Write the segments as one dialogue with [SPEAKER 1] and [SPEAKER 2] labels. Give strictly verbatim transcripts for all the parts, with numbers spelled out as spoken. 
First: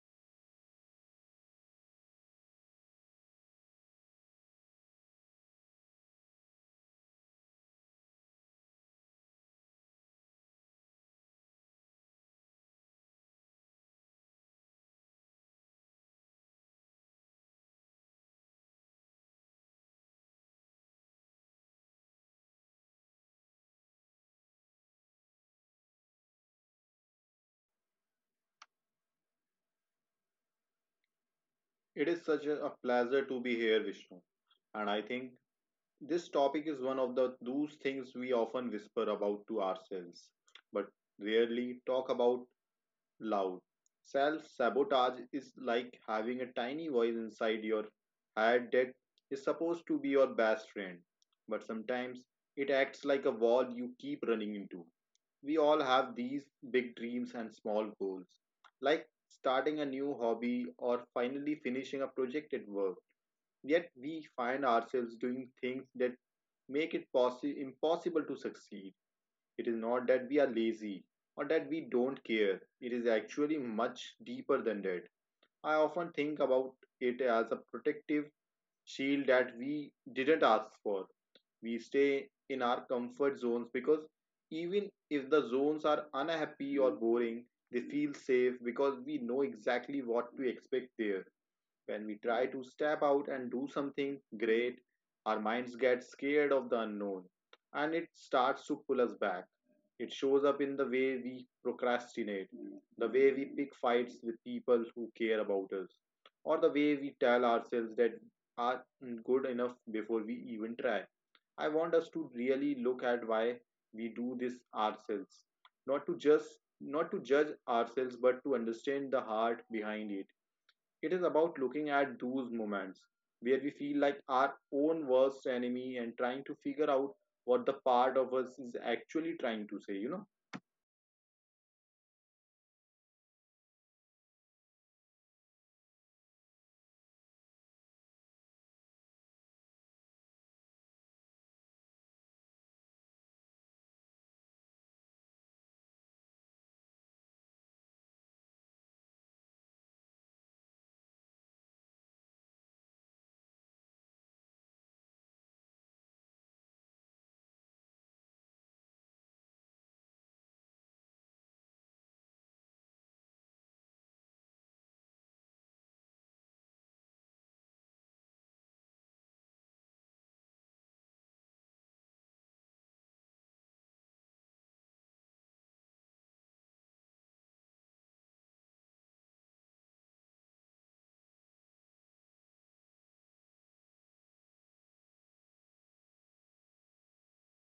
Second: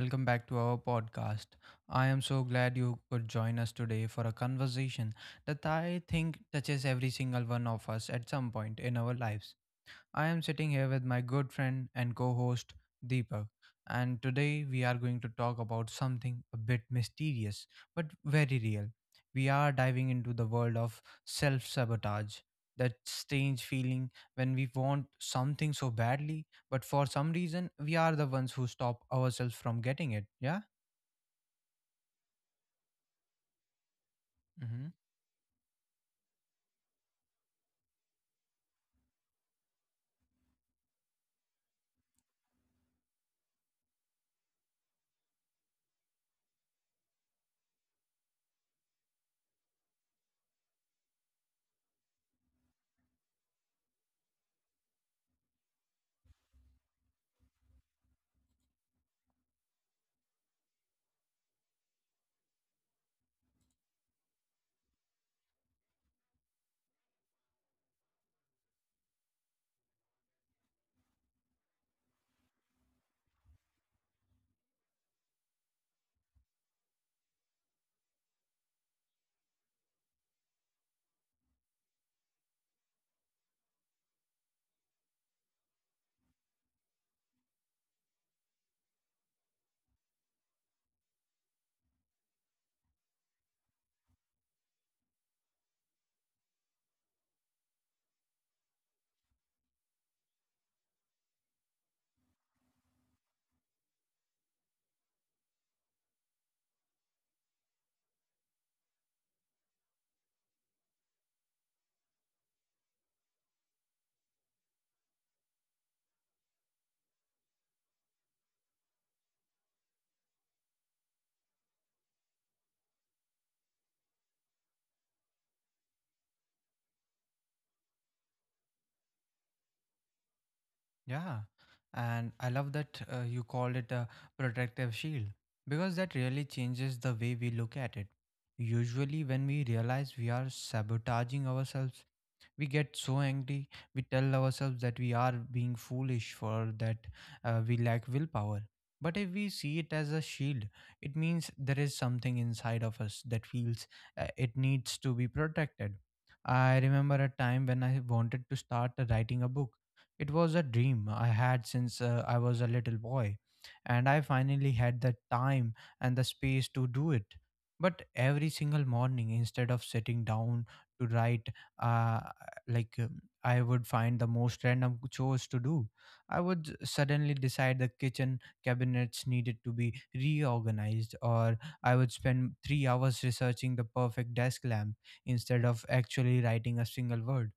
[SPEAKER 1] welcome back to our podcast. I am so glad you could join us today for a conversation that I think touches every single one of us at some point in our lives. I am sitting here with my good friend and co host Deepak, and today we are going to talk about something a bit mysterious but very real. We are diving into the world of self sabotage, that strange feeling when we want something so badly, but for some reason we are the ones who stop ourselves from getting it. Yeah?
[SPEAKER 2] It is such a a pleasure to be here, Vishnu. And
[SPEAKER 1] Mm-hmm.
[SPEAKER 2] I think this topic is one of the those things we often whisper about to ourselves, but rarely talk about loud. Self sabotage is like having a tiny voice inside your head that is supposed to be your best friend, but sometimes it acts like a wall you keep running into. We all have these big dreams and small goals, like starting a new hobby or finally finishing a project at work. Yet we find ourselves doing things that make it possi- impossible to succeed. It is not that we are lazy or that we don't care, it is actually much deeper than that. I often think about it as a protective shield that we didn't ask for. We stay in our comfort zones because even if the zones are unhappy or boring, they feel safe because we know exactly what to expect there. When we try to step out and do something great, our minds get scared of the unknown and it starts to pull us back. It shows up in the way we procrastinate, the way we pick fights with people who care about us, or the way we tell ourselves that are good enough before we even try. I want us to really look at why we do this ourselves, not to just not to judge ourselves, but to understand the heart behind it. It is about looking at those moments where we feel like our own worst enemy and trying to figure out what the part of us is actually trying to say, you know?
[SPEAKER 1] Yeah, and I love that uh, you called it a protective shield because that really changes the way we look at it. Usually, when we realize we are sabotaging ourselves, we get so angry we tell ourselves that we are being foolish for that uh, We lack willpower, but if we see it as a shield it means there is something inside of us that feels, uh, it needs to be protected. I remember a time when I wanted to start writing a book. It was a dream I had since, uh, I was a little boy, and I finally had the time and the space to do it. But every single morning instead of sitting down to write, uh, like um, I would find the most random chores to do. I would suddenly decide the kitchen cabinets needed to be reorganized, or I would spend three hours researching the perfect desk lamp instead of actually writing a single word.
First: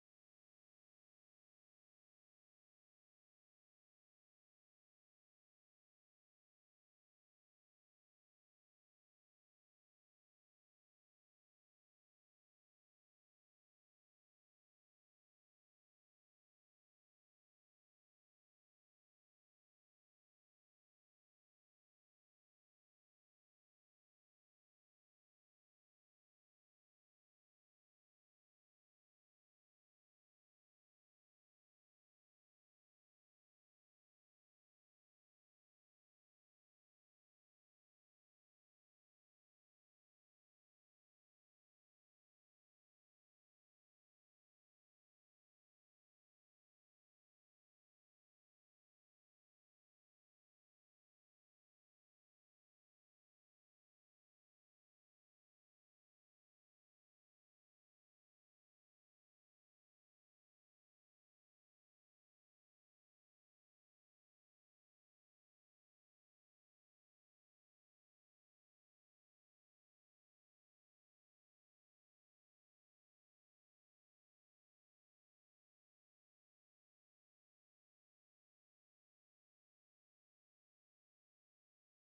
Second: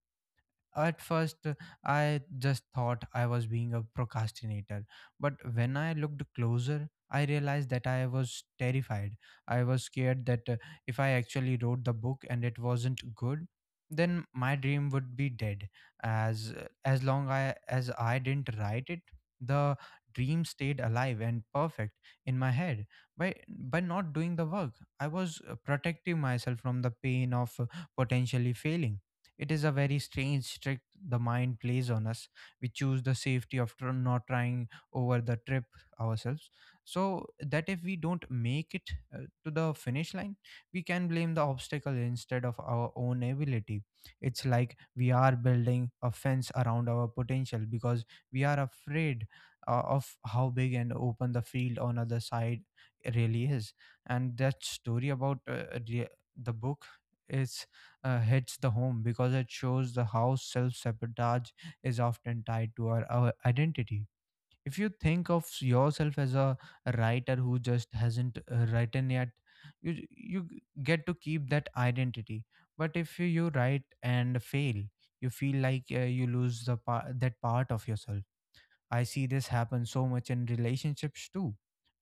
[SPEAKER 1] At first, uh, I just thought I was being a procrastinator, but when I looked closer, I realized that I was terrified. I was scared that, uh, if I actually wrote the book and it wasn't good, then my dream would be dead. As uh, as long I, as I didn't write it, the dream stayed alive and perfect in my head. By by not doing the work, I was, uh, protecting myself from the pain of, uh, potentially failing. It is a very strange trick the mind plays on us. We choose the safety of tr- not trying over the trip ourselves. So that if we don't make it, uh, to the finish line, we can blame the obstacle instead of our own ability. It's like we are building a fence around our potential because we are afraid, uh, of how big and open the field on other side really is. And that story about, uh, the the book is, uh, hits the home because it shows the how self sabotage is often tied to our, our identity. If you think of yourself as a writer who just hasn't, uh, written yet, you you get to keep that identity. But if you, you write and fail, you feel like, uh, you lose the pa- that part of yourself. I see this happen so much in relationships too,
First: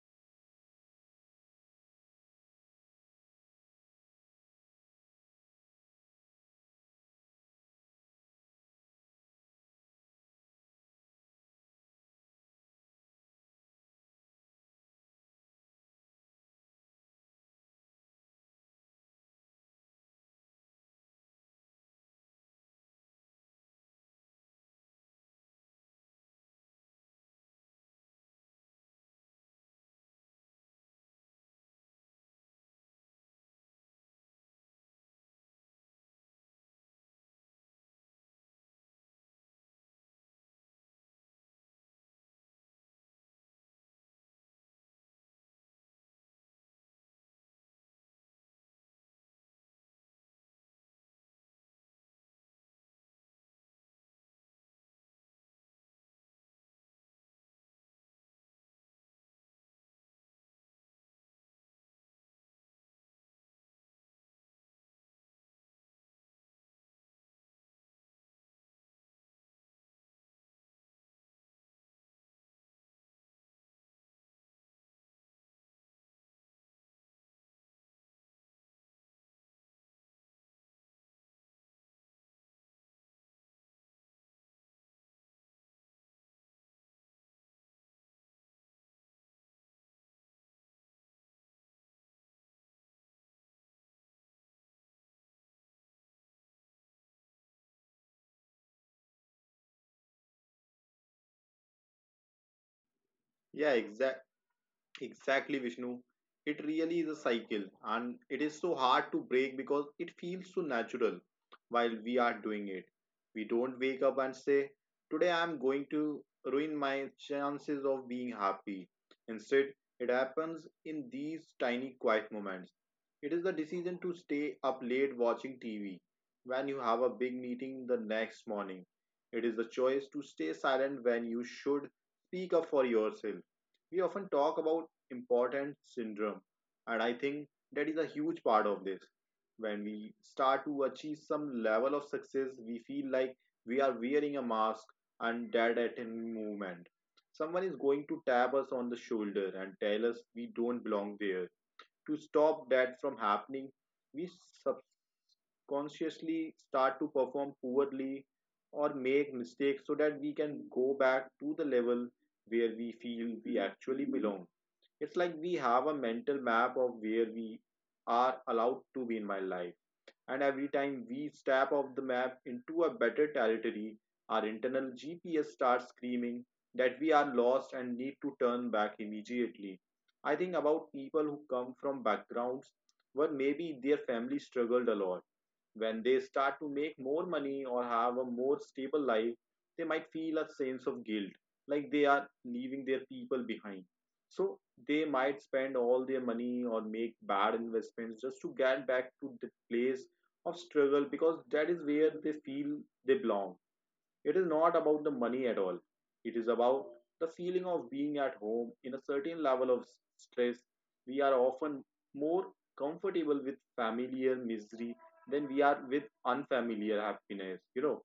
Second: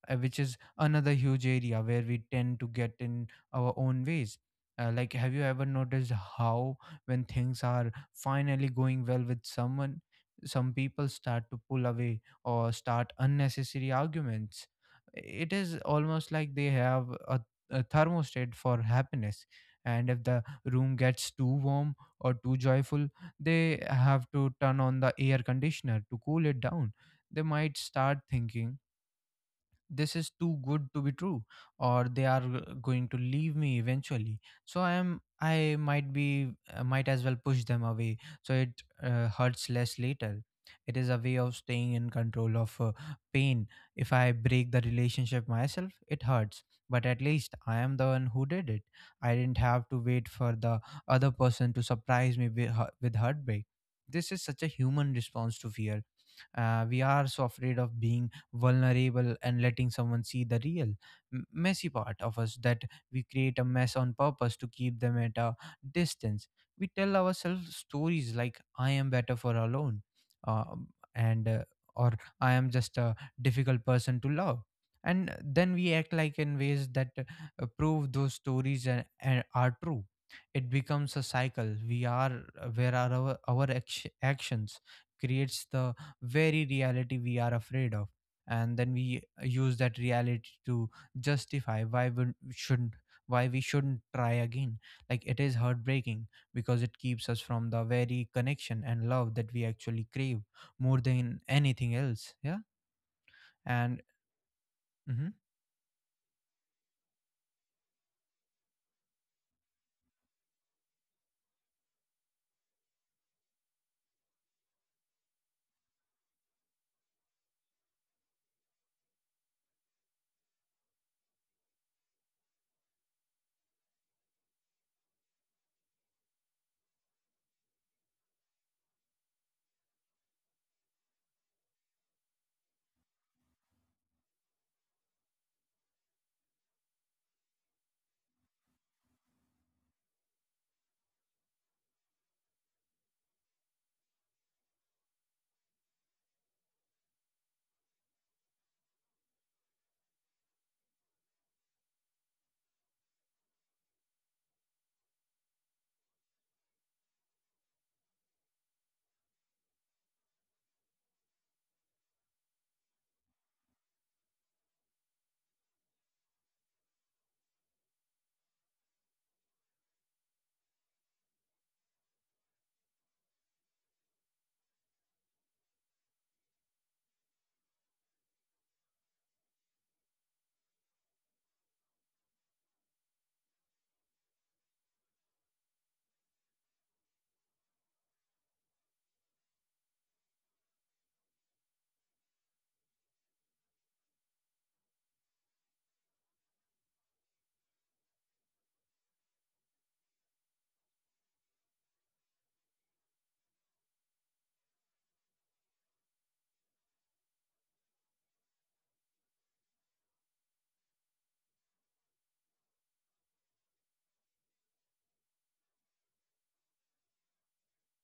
[SPEAKER 1] uh, which is another huge area where we tend to get in our own ways. Uh, like, have you ever noticed how, when things are finally going well with someone, some people start to pull away or start unnecessary arguments? It is almost like they have a, a thermostat for happiness. And if the room gets too warm or too joyful, they have to turn on the air conditioner to cool it down. They might start thinking this is too good to be true, or they are, uh, going to leave me eventually, so i am i might be, uh, might as well push them away so it, uh, hurts less later. It is a way of staying in control of, uh, pain. If I break the relationship myself it hurts, but at least I am the one who did it. I didn't have to wait for the other person to surprise me with, with heartbreak. This is such a human response to fear. Uh, we are so afraid of being vulnerable and letting someone see the real m- messy part of us that we create a mess on purpose to keep them at a distance. We tell ourselves stories like I am better for alone, uh, and uh, or I am just a difficult person to love, and then we act like in ways that, uh, prove those stories and, and are true. It becomes a cycle we are, uh, where are our, our act- actions creates the very reality we are afraid of, and then we, uh, use that reality to justify why we shouldn't why we shouldn't try again. Like it is heartbreaking because it keeps us from the very connection and love that we actually crave more than anything else. Yeah.
[SPEAKER 2] Yeah,
[SPEAKER 1] And
[SPEAKER 2] exactly.
[SPEAKER 1] mhm,
[SPEAKER 2] Exactly, Vishnu. It really is a cycle, and it is so hard to break because it feels so natural while we are doing it. We don't wake up and say, "Today I'm going to ruin my chances of being happy." Instead, it happens in these tiny quiet moments. It is the decision to stay up late watching T V when you have a big meeting the next morning. It is the choice to stay silent when you should speak up for yourself. We often talk about important syndrome. And I think that is a huge part of this. When we start to achieve some level of success, we feel like we are wearing a mask and dead at any moment. Someone is going to tap us on the shoulder and tell us we don't belong there. To stop that from happening, we subconsciously start to perform poorly or make mistakes so that we can go back to the level where we feel we actually belong. It's like we have a mental map of where we are allowed to be in my life. And every time we step off the map into a better territory, our internal G P S starts screaming that we are lost and need to turn back immediately. I think about people who come from backgrounds where maybe their family struggled a lot. When they start to make more money or have a more stable life, they might feel a sense of guilt, like they are leaving their people behind. So they might spend all their money or make bad investments just to get back to the place of struggle because that is where they feel they belong. It is not about the money at all. It is about the feeling of being at home in a certain level of stress. We are often more comfortable with familiar misery than we are with unfamiliar happiness, you know.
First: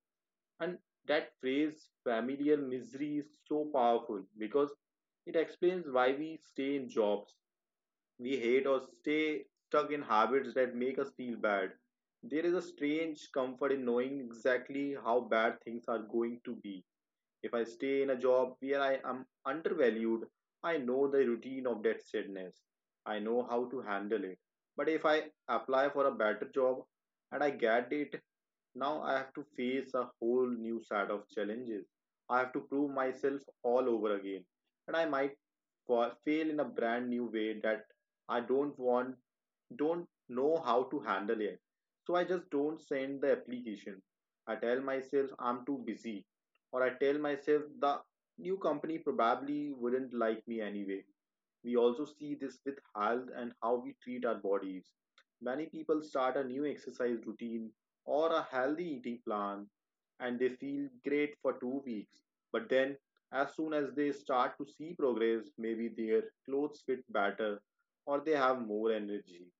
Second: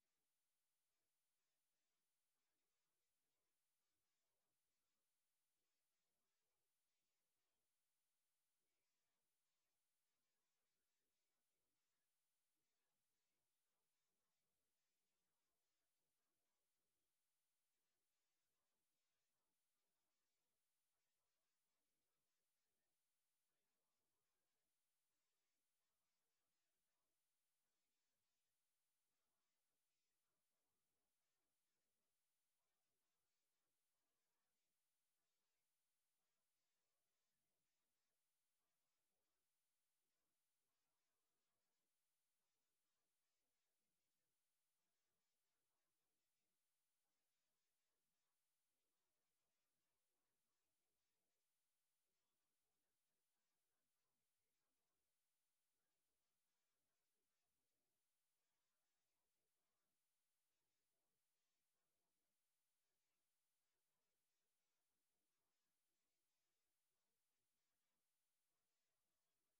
[SPEAKER 2] And that phrase, familiar misery, is so powerful because it explains why we stay in jobs we hate or stay stuck in habits that make us feel bad. There is a strange comfort in knowing exactly how bad things are going to be. If I stay in a job where I am undervalued, I know the routine of that sadness. I know how to handle it. But if I apply for a better job and I get it, now I have to face a whole new set of challenges. I have to prove myself all over again. And I might for fail in a brand new way that I don't want, don't know how to handle it. So I just don't send the application. I tell myself I'm too busy, or I tell myself the new company probably wouldn't like me anyway. We also see this with health and how we treat our bodies. Many people start a new exercise routine or a healthy eating plan and they feel great for two weeks. But then, as soon as they start to see progress, maybe their clothes fit better or they have more energy,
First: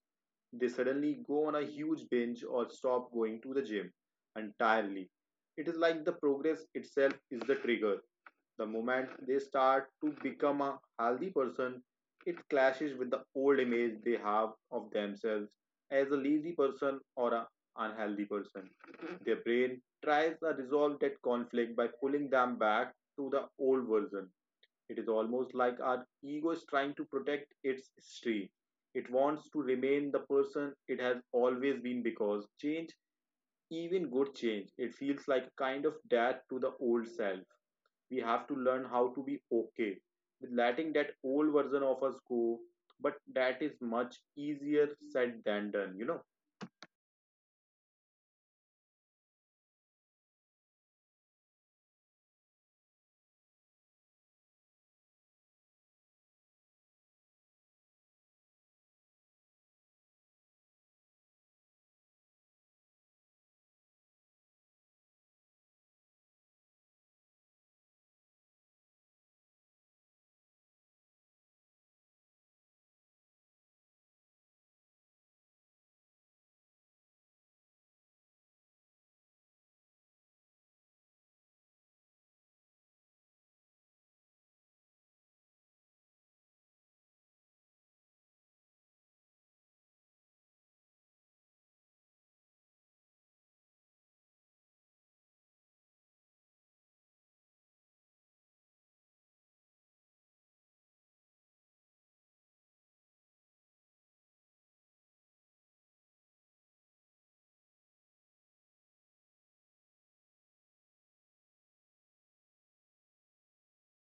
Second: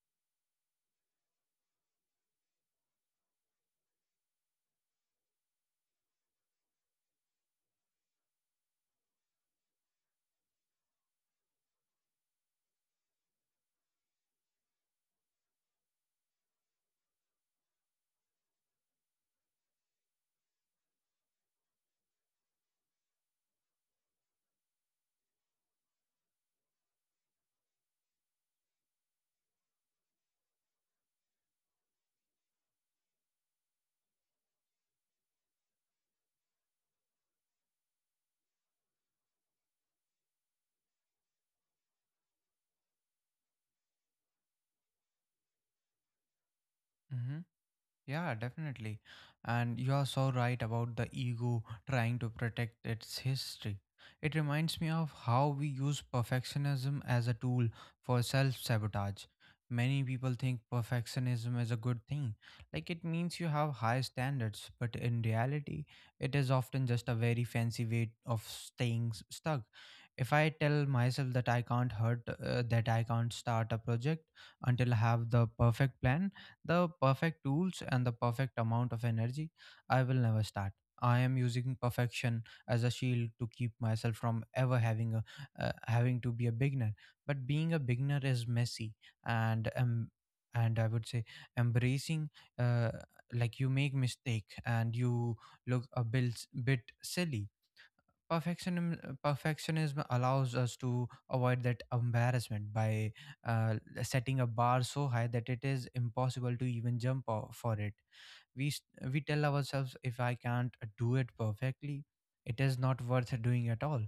[SPEAKER 2] they suddenly go on a huge binge or stop going to the gym entirely. It is like the progress itself is the trigger. The moment they start to become a healthy person, it clashes with the old image they have of themselves as a lazy person or an unhealthy person. Their brain tries to resolve that conflict by pulling them back to the old version. It is almost like our ego is trying to protect its history. It wants to remain the person it has always been because change, even good change, it feels like a kind of death to the old self. We have to learn how to be okay with letting that old version of us go. But that is much easier said than done, you know.
[SPEAKER 1] mhm. Yeah, definitely. And you are so right about the ego trying to protect its history. It reminds me of how we use perfectionism as a tool for self sabotage. Many people think perfectionism is a good thing, like it means you have high standards, but in reality, it is often just a very fancy way of staying s- stuck. If I tell myself that I can't hurt, uh, that I can't start a project until I have the perfect plan, the perfect tools and the perfect amount of energy, I will never start. I am using perfection as a shield to keep myself from ever having a uh, having to be a beginner. But being a beginner is messy, and um, and I would say embracing, uh, like you make mistake and you look a bit bit silly. Perfectionism perfectionism allows us to avoid that embarrassment by, uh, setting a bar so high that it is impossible to even jump o- for it. We s- we tell ourselves if I can't do it perfectly it is not worth doing at all,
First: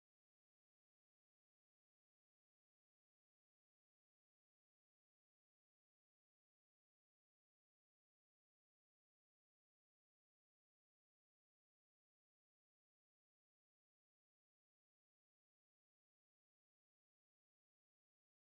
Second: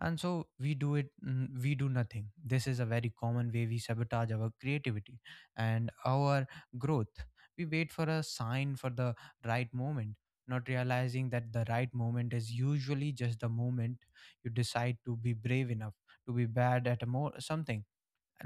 [SPEAKER 1] and so we do it, mm, we do nothing. This is a very common way we sabotage our creativity and our growth. We wait for a sign for the right moment, not realizing that the right moment is usually just the moment you decide to be brave enough to be bad at a more something.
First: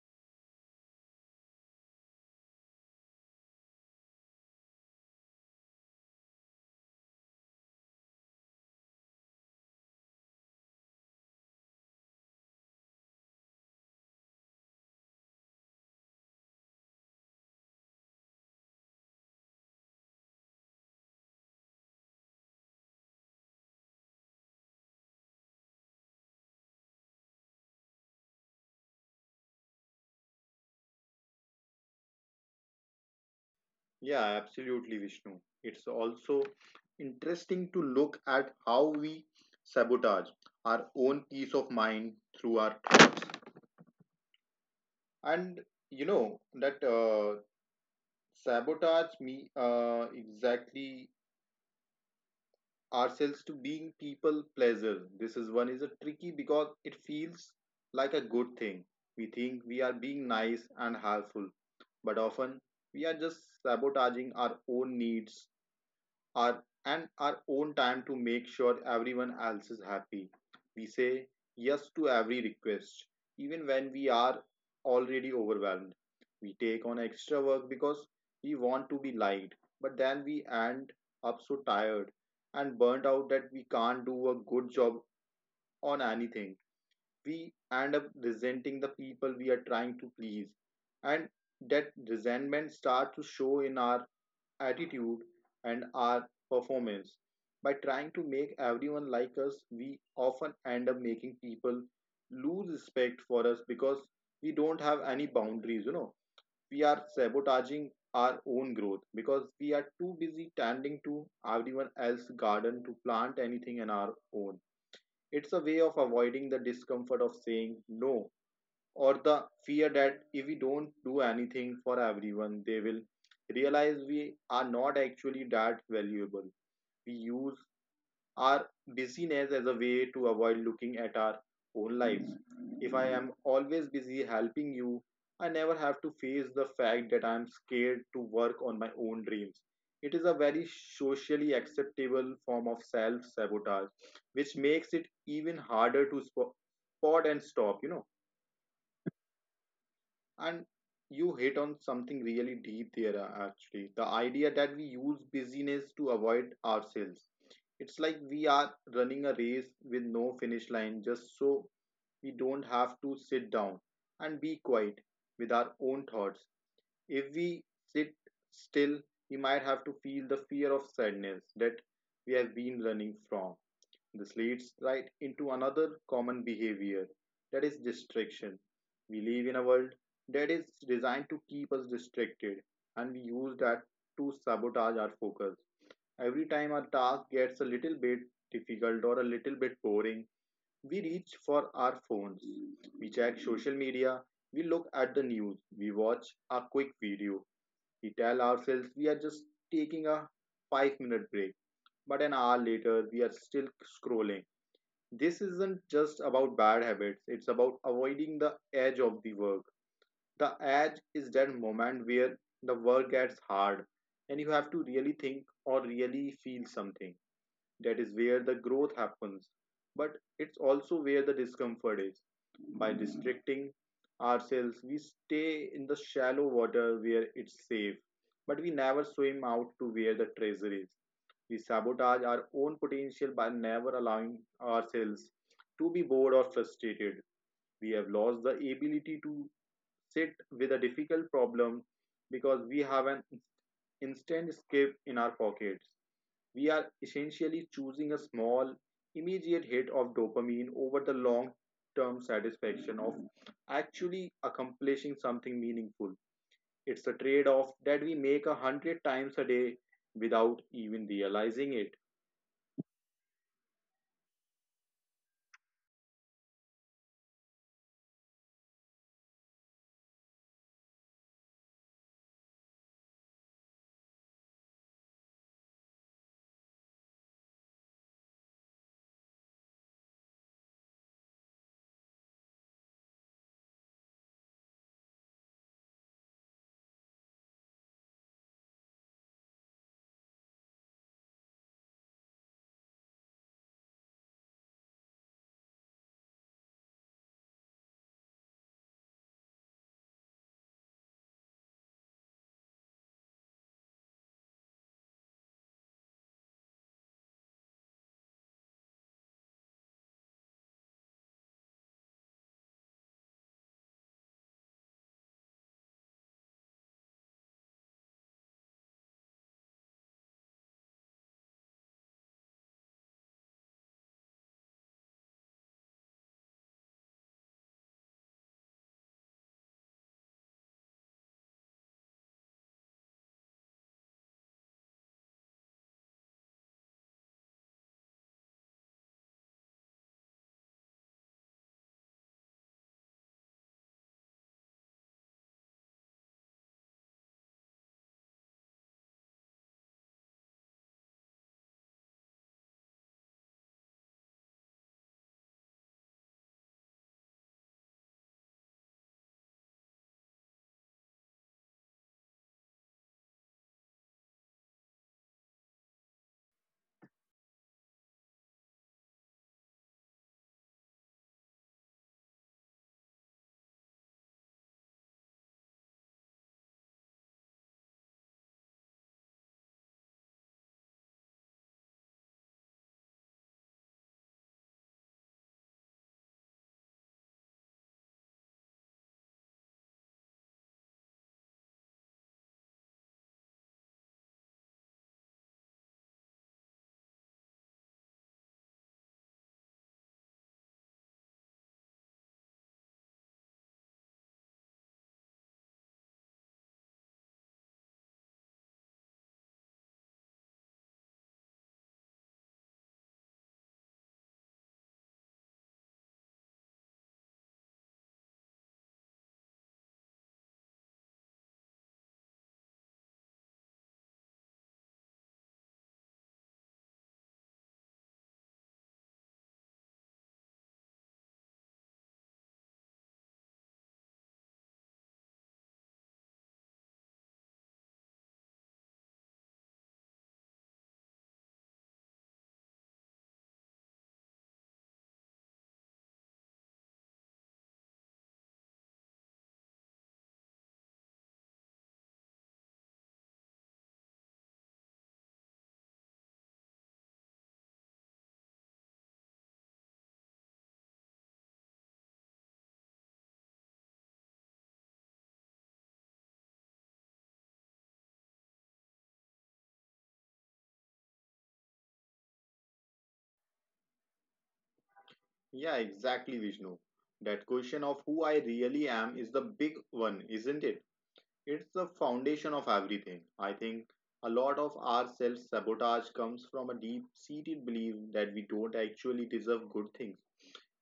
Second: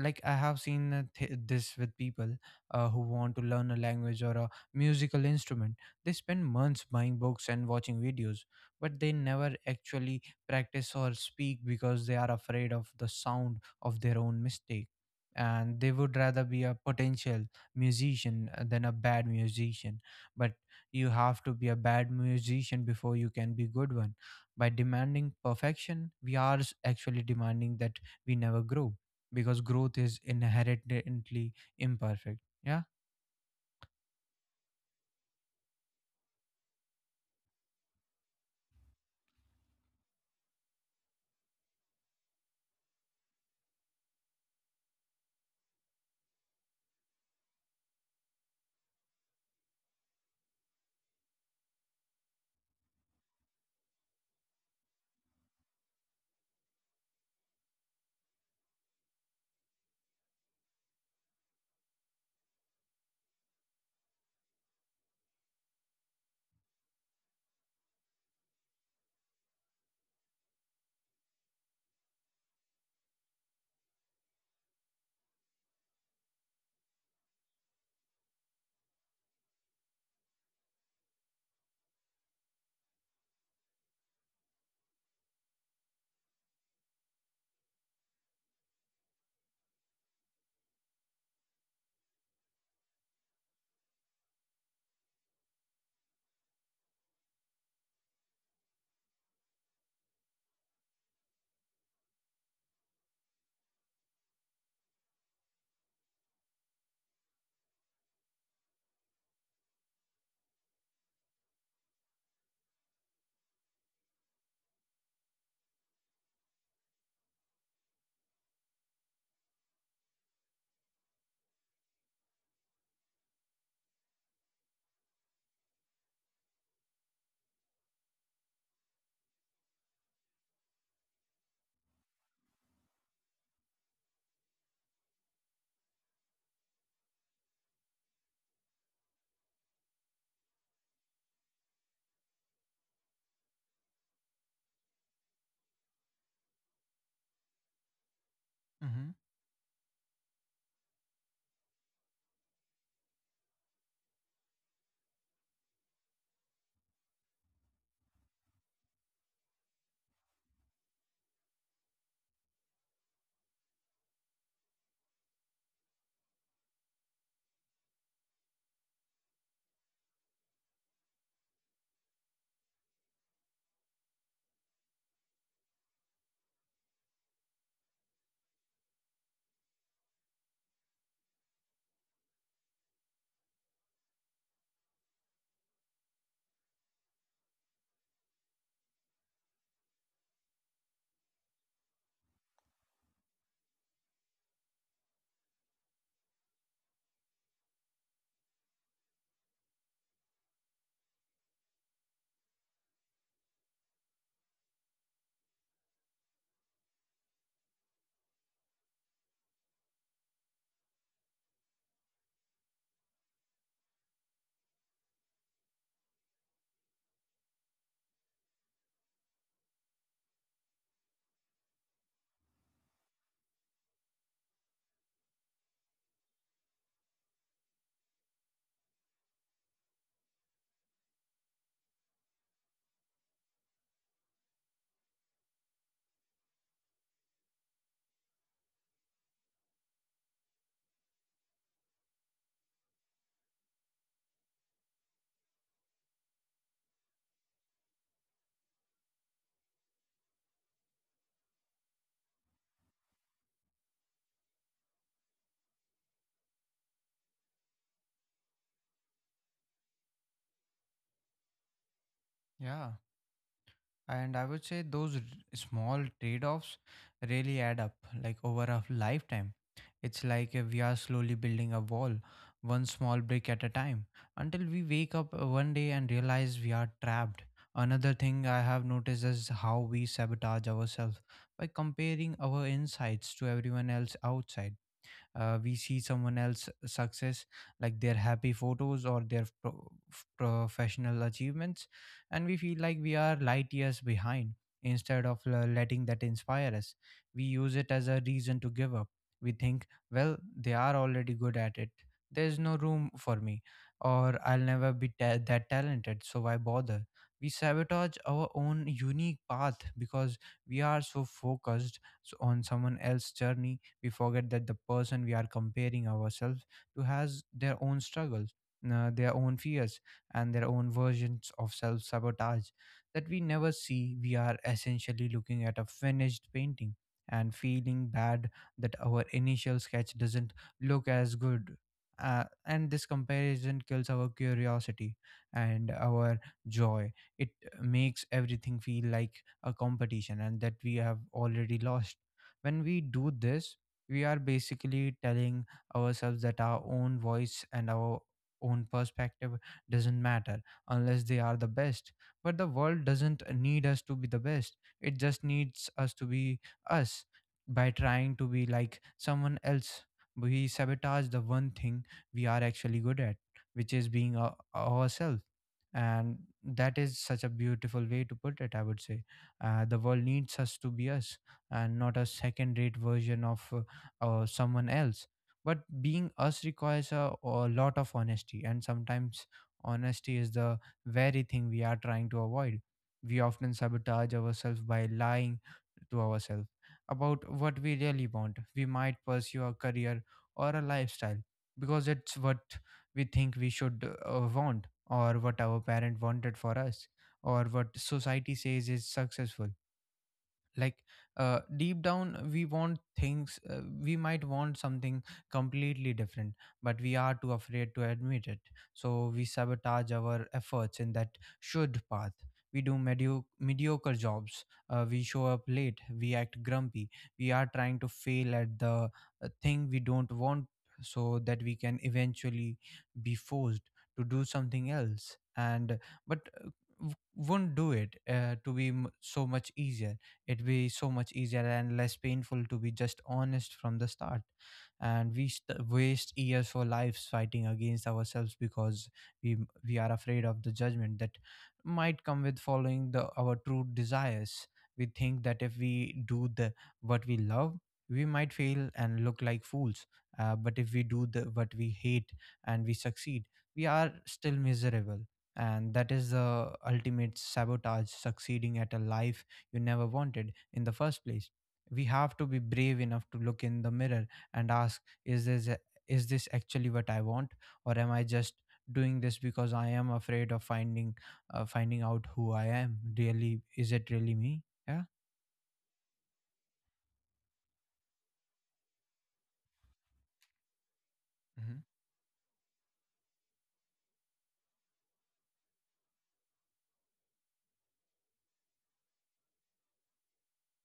[SPEAKER 1] Like I have seen, uh, th- this with people, uh, who want to learn a language or a musical instrument. They spend months buying books and watching videos, but they never actually practice or speak because they are afraid of the sound of their own mistake, and they would rather be a potential musician, uh, than a bad musician. But you have to be a bad musician before you can be good one. By demanding perfection we are s- actually demanding that we never grow, because growth is inherently imperfect. Yeah.
[SPEAKER 2] Yeah, absolutely, Vishnu. It's also interesting to look at how we sabotage our own peace of mind through our thoughts. And you know that uh, sabotage me uh, exactly ourselves to being people pleaser. This is one is a tricky because it feels like a good thing. We think we are being nice and helpful, but often we are just sabotaging our own needs our and our own time to make sure everyone else is happy. We say yes to every request, even when we are already overwhelmed. We take on extra work because we want to be liked, but then we end up so tired and burnt out that we can't do a good job on anything. We end up resenting the people we are trying to please, and that resentment starts to show in our attitude and our performance. By trying to make everyone like us, we often end up making people lose respect for us because we don't have any boundaries, you know. We are sabotaging our own growth because we are too busy tending to everyone else's garden to plant anything in our own. It's a way of avoiding the discomfort of saying no or the fear that if we don't do anything for everyone, they will realize we are not actually that valuable. We use our busyness as a way to avoid looking at our own lives. If I am always busy helping you, I never have to face the fact that I am scared to work on my own dreams. It is a very socially acceptable form of self sabotage, which makes it even harder to spo- spot and stop, you know.
[SPEAKER 1] Mm-hmm.
[SPEAKER 2] And you hit on something really deep there, uh, actually the idea that we use busyness to avoid ourselves. It's like we are running a race with no finish line just so we don't have to sit down and be quiet with our own thoughts. If we sit still we might have to feel the fear of sadness that we have been running from. This leads right into another common behavior that is distraction. We live in a world that is designed to keep us distracted, and we use that to sabotage our focus. Every time our task gets a little bit difficult or a little bit boring, we reach for our phones. We check social media, we look at the news, we watch a quick video. We tell ourselves we are just taking a five minute break, but an hour later we are still scrolling. This isn't just about bad habits, it's about avoiding the edge of the work. The edge is that moment where the work gets hard and you have to really think or really feel something. That is where the growth happens. But it's also where the discomfort is. By restricting ourselves, we stay in the shallow water where it's safe, but we never swim out to where the treasure is. We sabotage our own potential by never allowing ourselves to be bored or frustrated. We have lost the ability to sit with a difficult problem because we have an instant escape in our pockets. We are essentially choosing a small, immediate hit of dopamine over the long term satisfaction of actually accomplishing something meaningful. It's a trade off that we make a hundred times a day without even realizing it.
[SPEAKER 1] Yeah. And I would say those r- small trade offs really add up, like over a lifetime. It's like, uh, we are slowly building a wall, one small brick at a time, until we wake up, uh, one day and realize we are trapped. Another thing I have noticed is how we sabotage ourselves by comparing our insights to everyone else outside. Uh, we see someone else success, like their happy photos or their pro- professional achievements, and we feel like we are light years behind. Instead of l- letting that inspire us, we use it as a reason to give up. We think, well, they are already good at it, there's no room for me, or I'll never be ta- that talented so why bother. We sabotage our own unique path because we are so focused, s- on someone else's journey. We forget that the person we are comparing ourselves to has their own struggles, uh, their own fears, and their own versions of self sabotage that we never see. We are essentially looking at a finished painting and feeling bad that our initial sketch doesn't look as good. Uh, and this comparison kills our curiosity and our joy. It makes everything feel like a competition and that we have already lost. When we do this we are basically telling ourselves that our own voice and our own perspective doesn't matter unless they are the best. But the world doesn't need us to be the best, it just needs us to be us. By trying to be like someone else we sabotage the one thing we are actually good at, which is being our, ourselves. And that is such a beautiful way to put it, I would say, uh, the world needs us to be us and not a second rate version of, uh, or someone else. But being us requires a, a lot of honesty, and sometimes honesty is the very thing we are trying to avoid. We often sabotage ourselves by lying to ourselves about what we really want. We might pursue a career or a lifestyle because it's what we think we should uh, want, or what our parent wanted for us, or what society says is successful like uh, deep down we want things uh, we might want something completely different, but we are too afraid to admit it, so we sabotage our efforts in that should path. We do medio- mediocre jobs, uh, we show up late, we act grumpy. We are trying to fail at the uh, thing we don't want so that we can eventually be forced to do something else. and but uh, w- won't do it, uh, to be m- so much easier. It'd be so much easier and less painful to be just honest from the start. And we st- waste years for lives fighting against ourselves because we we are afraid of the judgment that might come with following the our true desires. We think that if we do the what we love, we might fail and look like fools. Uh, but if we do the what we hate and we succeed, we are still miserable. And that is the ultimate sabotage, succeeding at a life you never wanted in the first place. We have to be brave enough to look in the mirror and ask, is this a- is this actually what I want, or am I just doing this because I am afraid of finding uh, finding out who I am? Really, is it really me? Yeah.
[SPEAKER 2] Yeah, exactly, Vishnu. That question of who I really am is the big one, isn't it? It's
[SPEAKER 1] Hmm.
[SPEAKER 2] the foundation of everything. I think a lot of our self sabotage comes from a deep seated belief that we don't actually deserve good things.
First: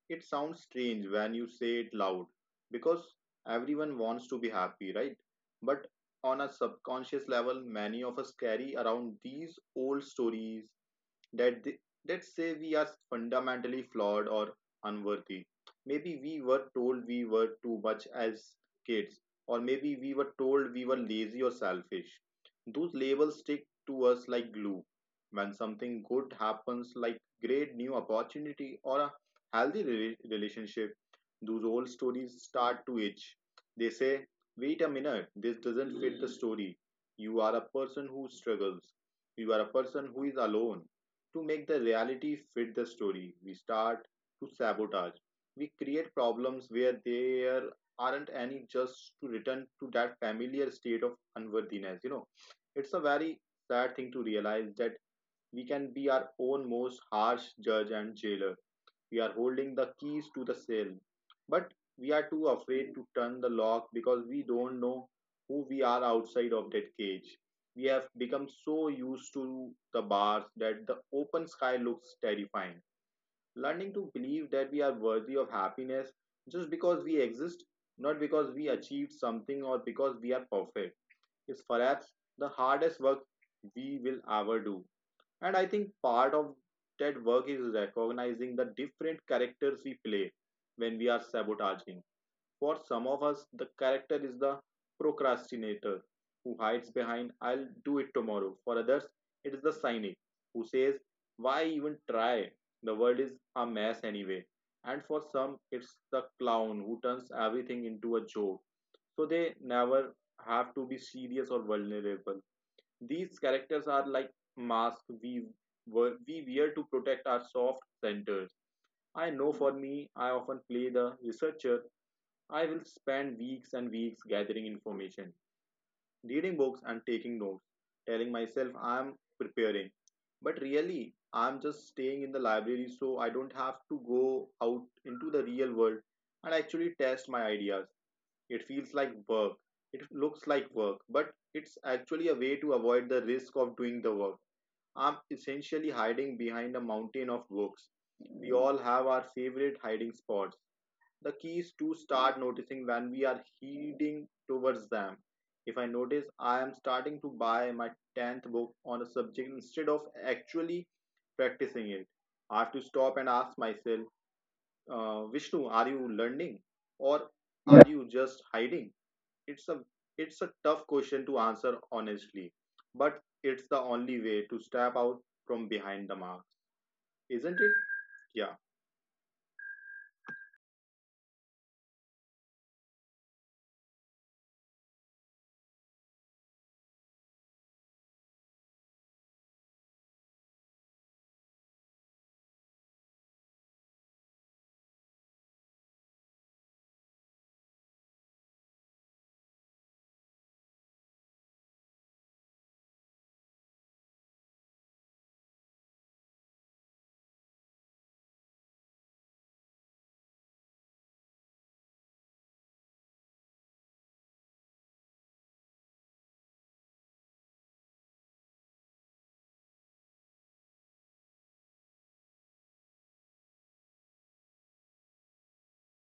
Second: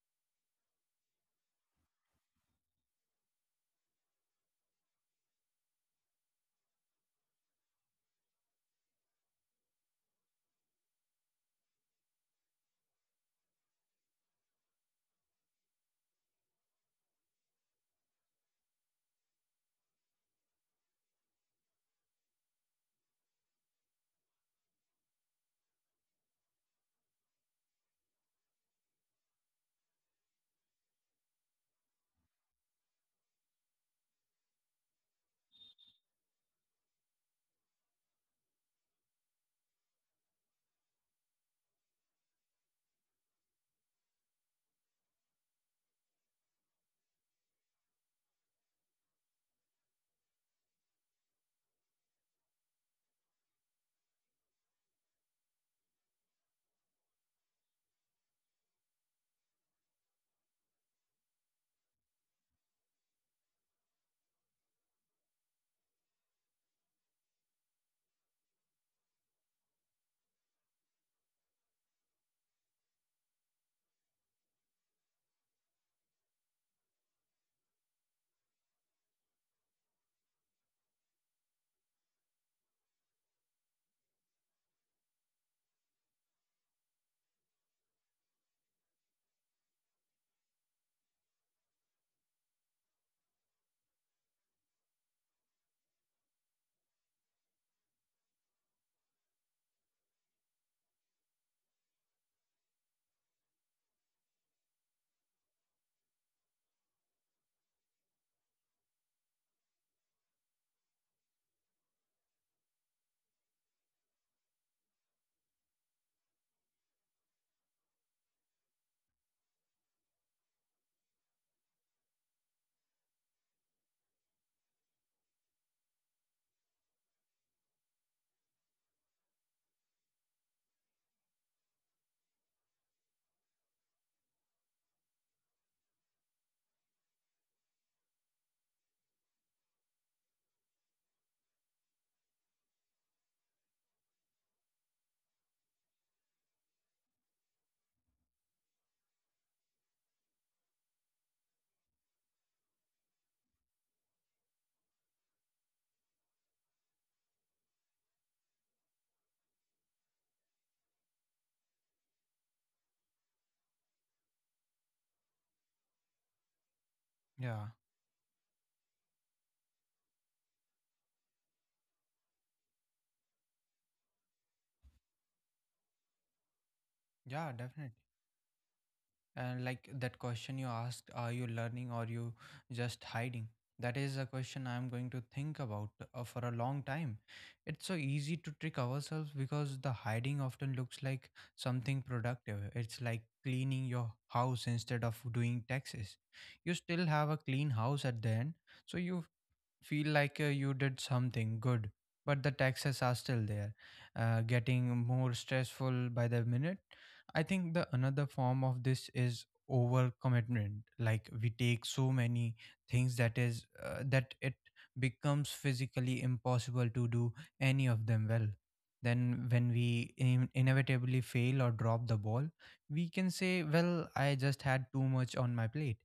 [SPEAKER 2] It sounds strange when you say it loud because everyone wants to be happy, right? But on a subconscious level, many of us carry around these old stories that th- that say we are fundamentally flawed or unworthy. Maybe we were told we were too much as kids, or maybe we were told we were lazy or selfish. Those labels stick to us like glue. When something good happens, like great new opportunity or a healthy rela- relationship, those old stories start to itch. They say, "Wait a minute, this doesn't fit the story. You are a person who struggles. You are a person who is alone to make the reality fit the story, we start to sabotage." We create problems where there aren't any just to return to that familiar state of unworthiness. You know, it's a very sad thing to realize that we can be our own most harsh judge and jailer. We are holding the keys to the cell, but we are too afraid to turn the lock because we don't know who we are outside of that cage. We have become so used to the bars that the open sky looks terrifying. Learning to believe that we are worthy of happiness just because we exist, not because we achieved something or because we are perfect, is perhaps the hardest work we will ever do. And I think part of that work is recognizing the different characters we play when we are sabotaging. For some of us, the character is the procrastinator who hides behind, I'll do it tomorrow. For others, it is the cynic who says, why even try? The world is a mess anyway. And for some, it's the clown who turns everything into a joke. So they never have to be serious or vulnerable. These characters are like masks we wear, we wear to protect our soft centers. I know for me, I often play the researcher. I will spend weeks and weeks gathering information, reading books, and taking notes, telling myself I am preparing. But really, I'm just staying in the library so I don't have to go out into the real world and actually test my ideas. It feels like work. It looks like work, but it's actually a way to avoid the risk of doing the work. I'm essentially hiding behind a mountain of books. We all have our favorite hiding spots. The key is to start noticing when we are heading towards them. If I notice I am starting to buy my tenth book on a subject instead of actually practicing it, I have to stop and ask myself, uh, Vishnu, are you learning or
[SPEAKER 1] Yeah,
[SPEAKER 2] Yeah. are you just hiding? It's a it's a tough question to answer honestly, but it's the only way to step out from behind the mask,
[SPEAKER 1] yeah,
[SPEAKER 2] isn't it?
[SPEAKER 1] definitely.
[SPEAKER 2] Yeah,
[SPEAKER 1] And like that question you asked, are you learning or you just hiding? That is a question I'm going to think about uh, for a long time. It's so easy to trick ourselves because the hiding often looks like something productive. It's like cleaning your house instead of doing taxes. You still have a clean house at the end, so you feel like uh, you did something good, but the taxes are still there, uh, getting more stressful by the minute. I think the another form of this is overcommitment. Like we take so many things that is uh, that it becomes physically impossible to do any of them well. Then when we in- inevitably fail or drop the ball, we can say, "Well, I just had too much on my plate.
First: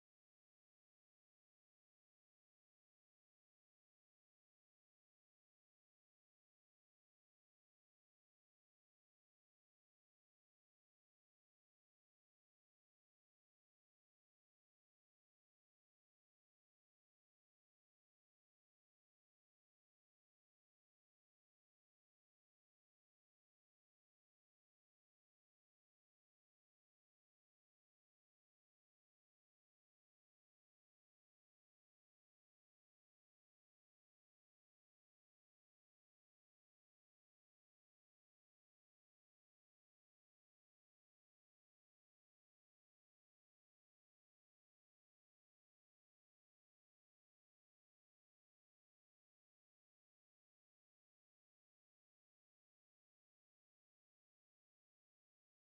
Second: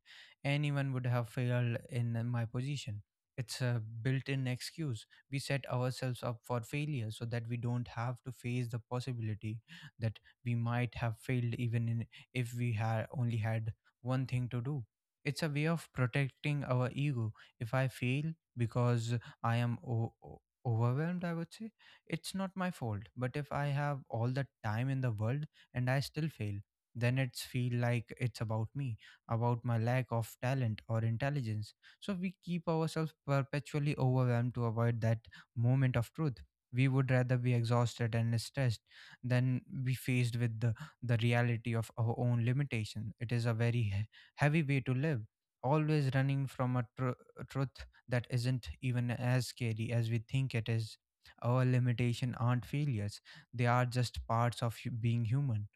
[SPEAKER 1] Anyone would have failed in my position." It's a built in excuse. We set ourselves up for failure so that we don't have to face the possibility that we might have failed, even in, if we had only had one thing to do. It's a way of protecting our ego. If I fail because I am o- o- overwhelmed, I would say it's not my fault. But if I have all the time in the world and I still fail, then it's feel like it's about me, about my lack of talent or intelligence. So we keep ourselves perpetually overwhelmed to avoid that moment of truth. We would rather be exhausted and stressed than be faced with the, the reality of our own limitation. It is a very he- heavy way to live, always running from a, tr- a truth that isn't even as scary as we think it is. Our limitation aren't failures, they are just parts of hu- being human.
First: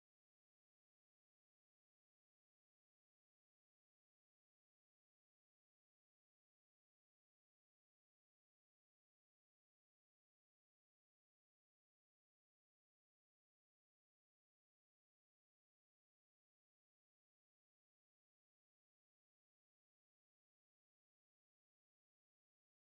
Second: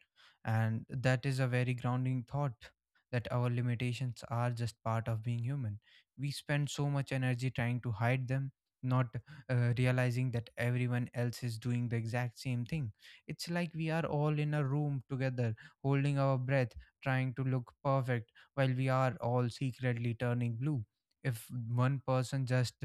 [SPEAKER 1] And that is a very grounding thought, that our limitations are just part of being human. We spend so much energy trying to hide them, not uh, realizing that everyone else is doing the exact same thing. It's like we are all in a room together, holding our breath, trying to look perfect while we are all secretly turning blue. If one person just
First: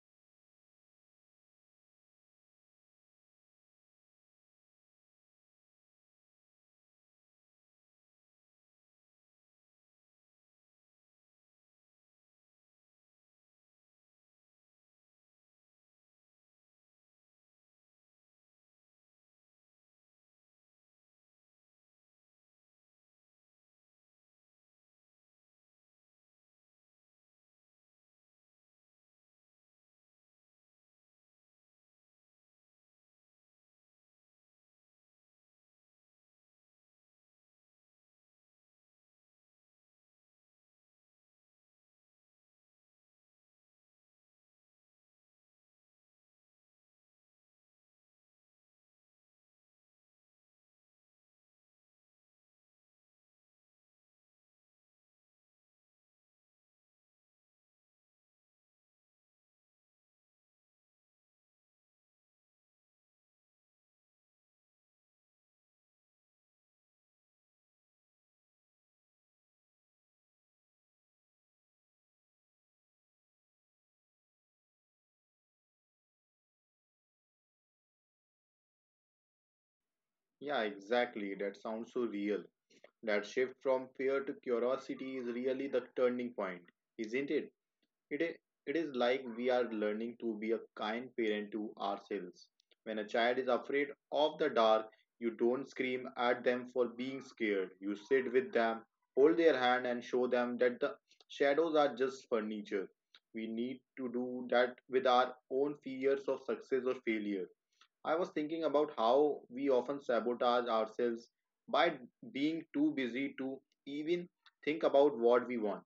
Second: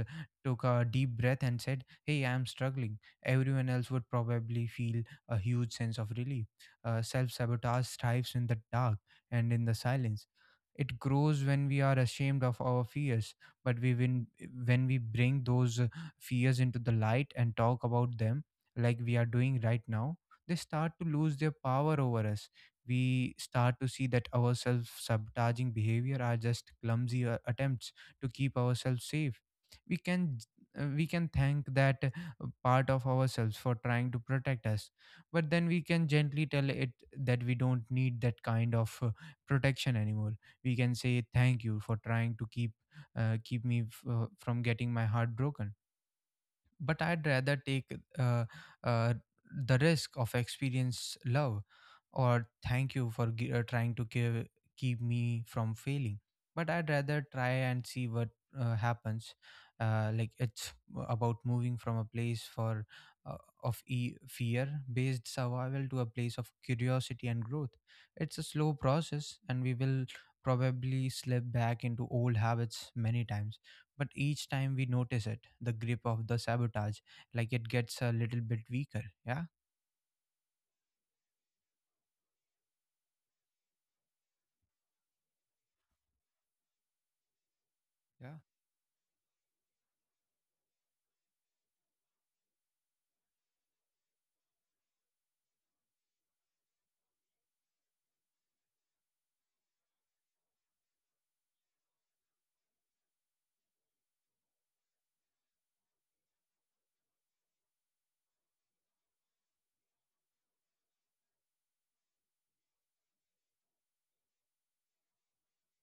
[SPEAKER 1] took a deep breath and said, hey, I'm struggling, everyone else would probably feel a huge sense of relief. Uh, self-sabotage thrives in the dark and in the silence. It grows when we are ashamed of our fears, but we win when we bring those uh, fears into the light and talk about them like we are doing right now. They start to lose their power over us. We start to see that our self sabotaging behavior are just clumsy uh, attempts to keep ourselves safe. We can uh, we can thank that uh, part of ourselves for trying to protect us, but then we can gently tell it that we don't need that kind of uh, protection anymore. We can say, thank you for trying to keep uh, keep me f- uh, from getting my heart broken, but I'd rather take uh, uh, the risk of experience love. Or, thank you for gi- uh, trying to give, keep me from failing. But I'd rather try and see what uh, happens. Uh, like, it's about moving from a place for uh, of e- fear-based survival to a place of curiosity and growth. It's a slow process, and we will probably slip back into old habits many times, but each time we notice it, the grip of the sabotage, like it gets a little bit weaker. Yeah,
[SPEAKER 2] yeah, exactly. That sounds so real. That shift from fear to curiosity is really the turning point, isn't it? It is,
[SPEAKER 1] yeah,
[SPEAKER 2] it is like we are learning to be a kind parent to ourselves. When a child is afraid of the dark, you don't scream at them for being scared. You sit with them, hold their hand, and show them that the shadows are just furniture. We need to do that with our own fears of success or failure. I was thinking about how we often sabotage ourselves by being too busy to even think about what we want.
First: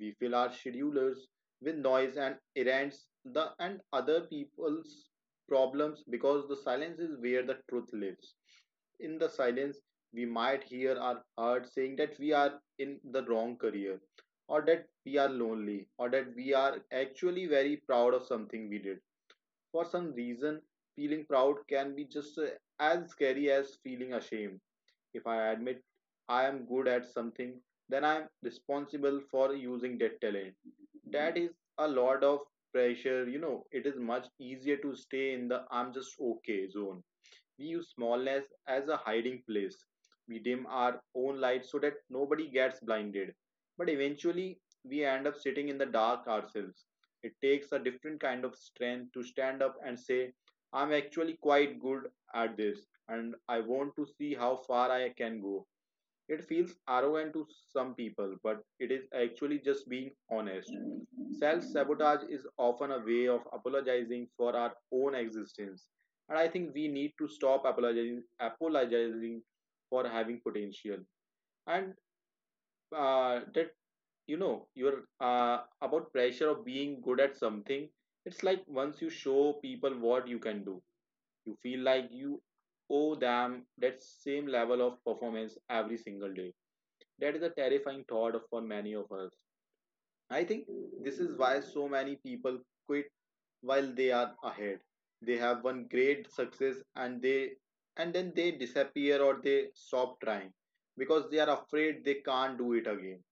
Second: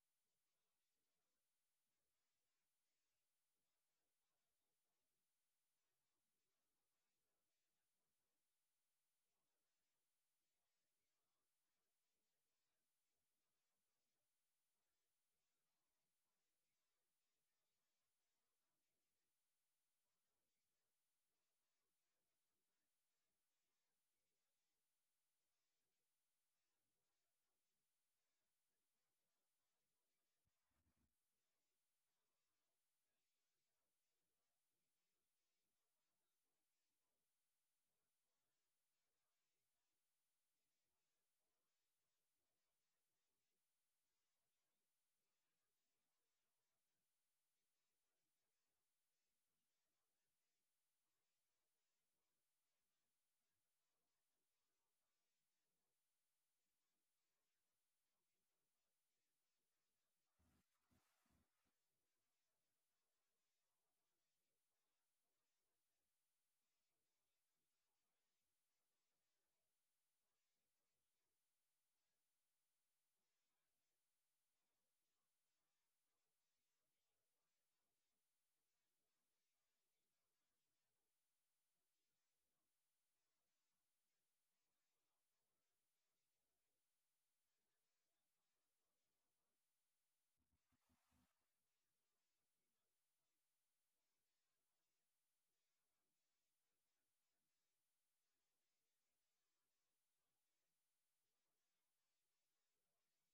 [SPEAKER 2] We fill our schedulers with noise and errands the and other people's problems because the silence is where the truth lives. In the silence, we might hear our heart saying that we are in the wrong career, or that we are lonely, or that we are actually very proud of something we did. For some reason, feeling proud can be just uh, as scary as feeling ashamed. If I admit I am good at something, then I am responsible for using that talent. That is a lot of pressure, you know. It is much easier to stay in the I'm just okay zone. We use smallness as a hiding place. We dim our own light so that nobody gets blinded. But eventually, we end up sitting in the dark ourselves. It takes a different kind of strength to stand up and say, I'm actually quite good at this, and I want to see how far I can go. It feels arrogant to some people, but it is actually just being honest. Self sabotage is often a way of apologizing for our own existence. And I think we need to stop apologizing, apologizing for having potential. And uh, that, you know, you're uh, about pressure of being good at something. It's like once you show people what you can do, you feel like you owe them that same level of performance every single day. That is a terrifying thought for many of us. I think this is why so many people quit while they are ahead. They have one great success and they and then they disappear or they stop trying because they are afraid they can't do it again.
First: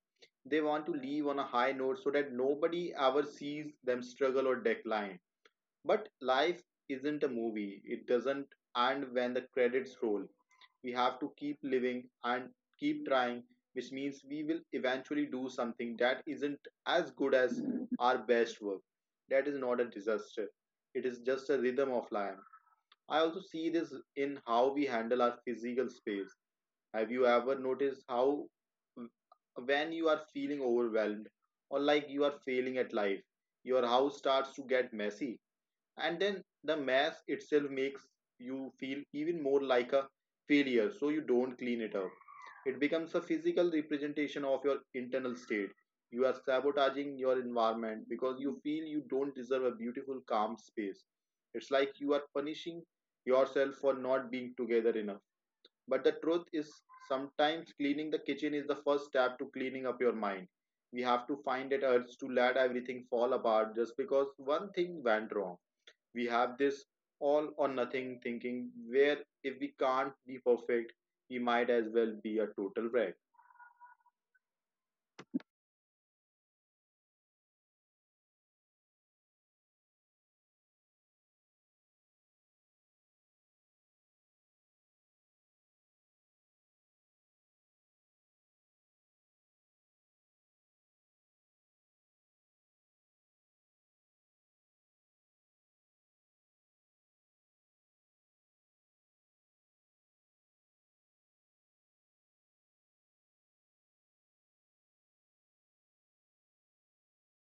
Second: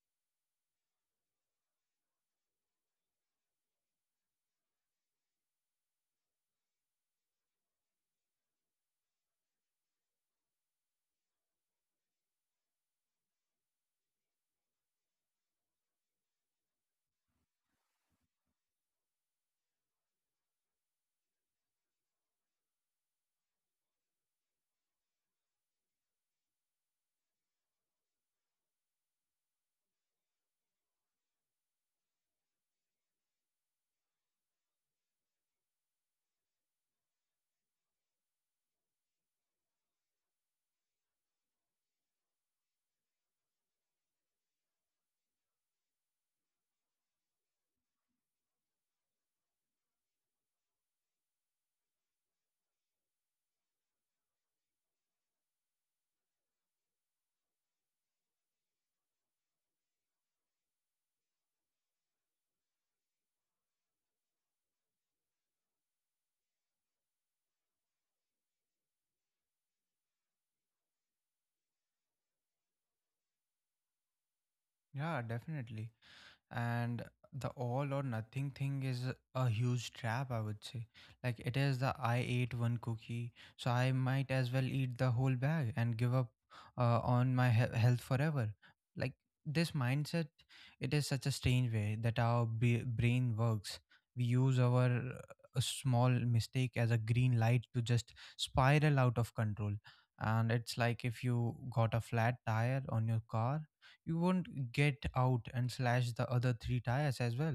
[SPEAKER 2] They want to leave on a high note so that nobody ever sees them struggle or decline. But life isn't a movie. It doesn't end when the credits roll. We have to keep living and keep trying, which means we will eventually do something that isn't as good as our best work. That is not a disaster, it is just a rhythm of life. I also see this in how we handle our physical space. Have you ever noticed how, when you are feeling overwhelmed or like you are failing at life, your house starts to get messy? And then the mess itself makes you feel even more like a failure, so you don't clean it up. It becomes a physical representation of your internal state. You are sabotaging your environment because you feel you don't deserve a beautiful calm space. It's like you are punishing yourself for not being together enough. But the truth is sometimes cleaning the kitchen is the first step to cleaning up your mind. We have to find that urge to let everything fall apart just because one thing went wrong. We have this all or nothing thinking where if we can't be perfect, we might as well be a total wreck.
[SPEAKER 1] yeah, definitely. And the all or nothing thing is a huge trap, I would say. Like, it is the I ate one cookie, so I might as well eat the whole bag and give up uh, on my he- health forever. Like, this mindset, it is such a strange way that our b- brain works. We use our uh, small mistake as a green light to just spiral out of control. And it's like if you got a flat tire on your car, you won't get out and slash the other three tires as well.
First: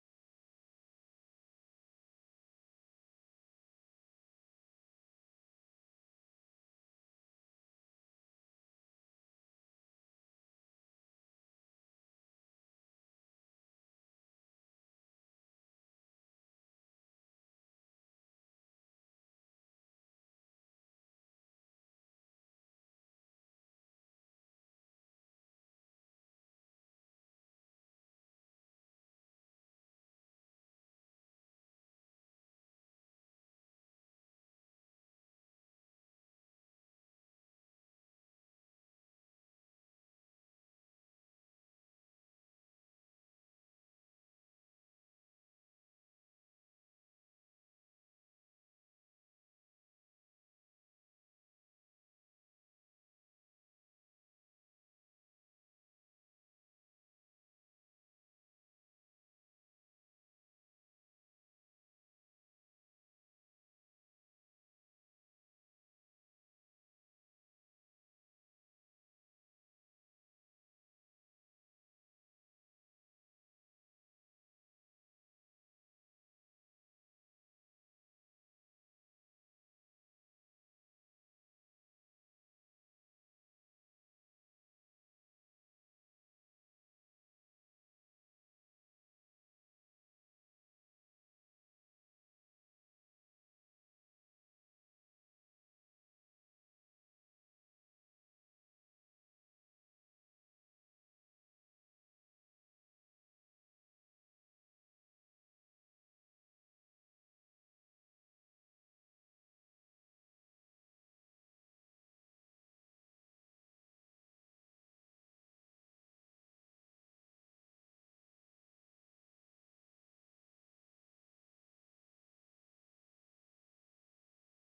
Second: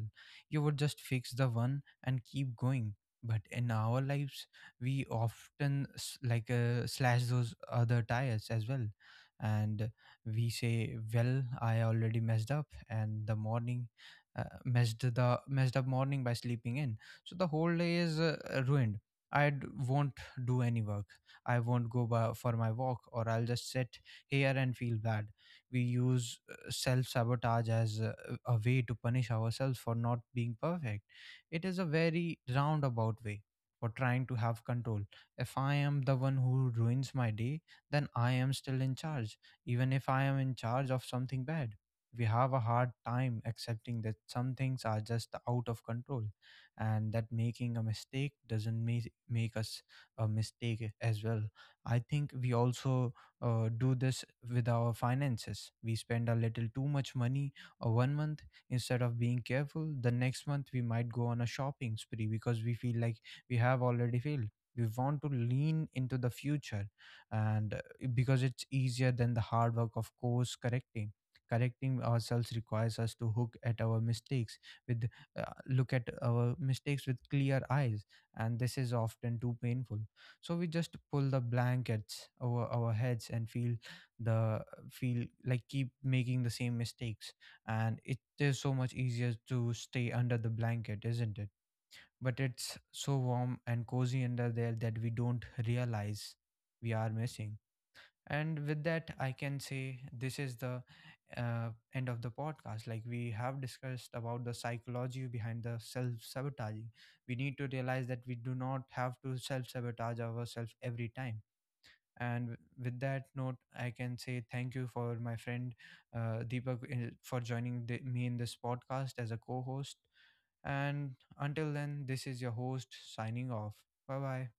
[SPEAKER 1] You would just fix the one and keep going. But in our lives, we often s- like uh, slash those other tires as well. And we say, well, I already messed up, and the morning uh, messed the messed up morning by sleeping in. So the whole day is uh, ruined. I d- won't do any work. I won't go by, for my walk, or I'll just sit here and feel bad. We use self sabotage as a, a way to punish ourselves for not being perfect. It is a very roundabout way for trying to have control. If I am the one who ruins my day, then I am still in charge, even if I am in charge of something bad. We have a hard time accepting that some things are just out of control, and that making a mistake doesn't make, make us a mistake as well. I think we also uh, do this with our finances. We spend a little too much money uh, one month instead of being careful. The next month, we might go on a shopping spree because we feel like we have already failed. We want to lean into the future, and uh, because it's easier than the hard work of course correcting. Correcting ourselves requires us to hook at our mistakes with uh, look at our mistakes with clear eyes, and this is often too painful, so we just pull the blankets over our heads and feel the feel like keep making the same mistakes. And it is so much easier to stay under the blanket, isn't it? But it's so warm and cozy under there that we don't realize we are missing. And with that, I can say this is the uh, end of the podcast. Like, we have discussed about the psychology behind the self sabotaging. We need to realize that we do not have to self sabotage ourselves every time. and w- with that note, I can say thank you for my friend uh, Deepak uh, for joining the, me in this podcast as a co-host. And until then, this is your host, signing off. Bye bye.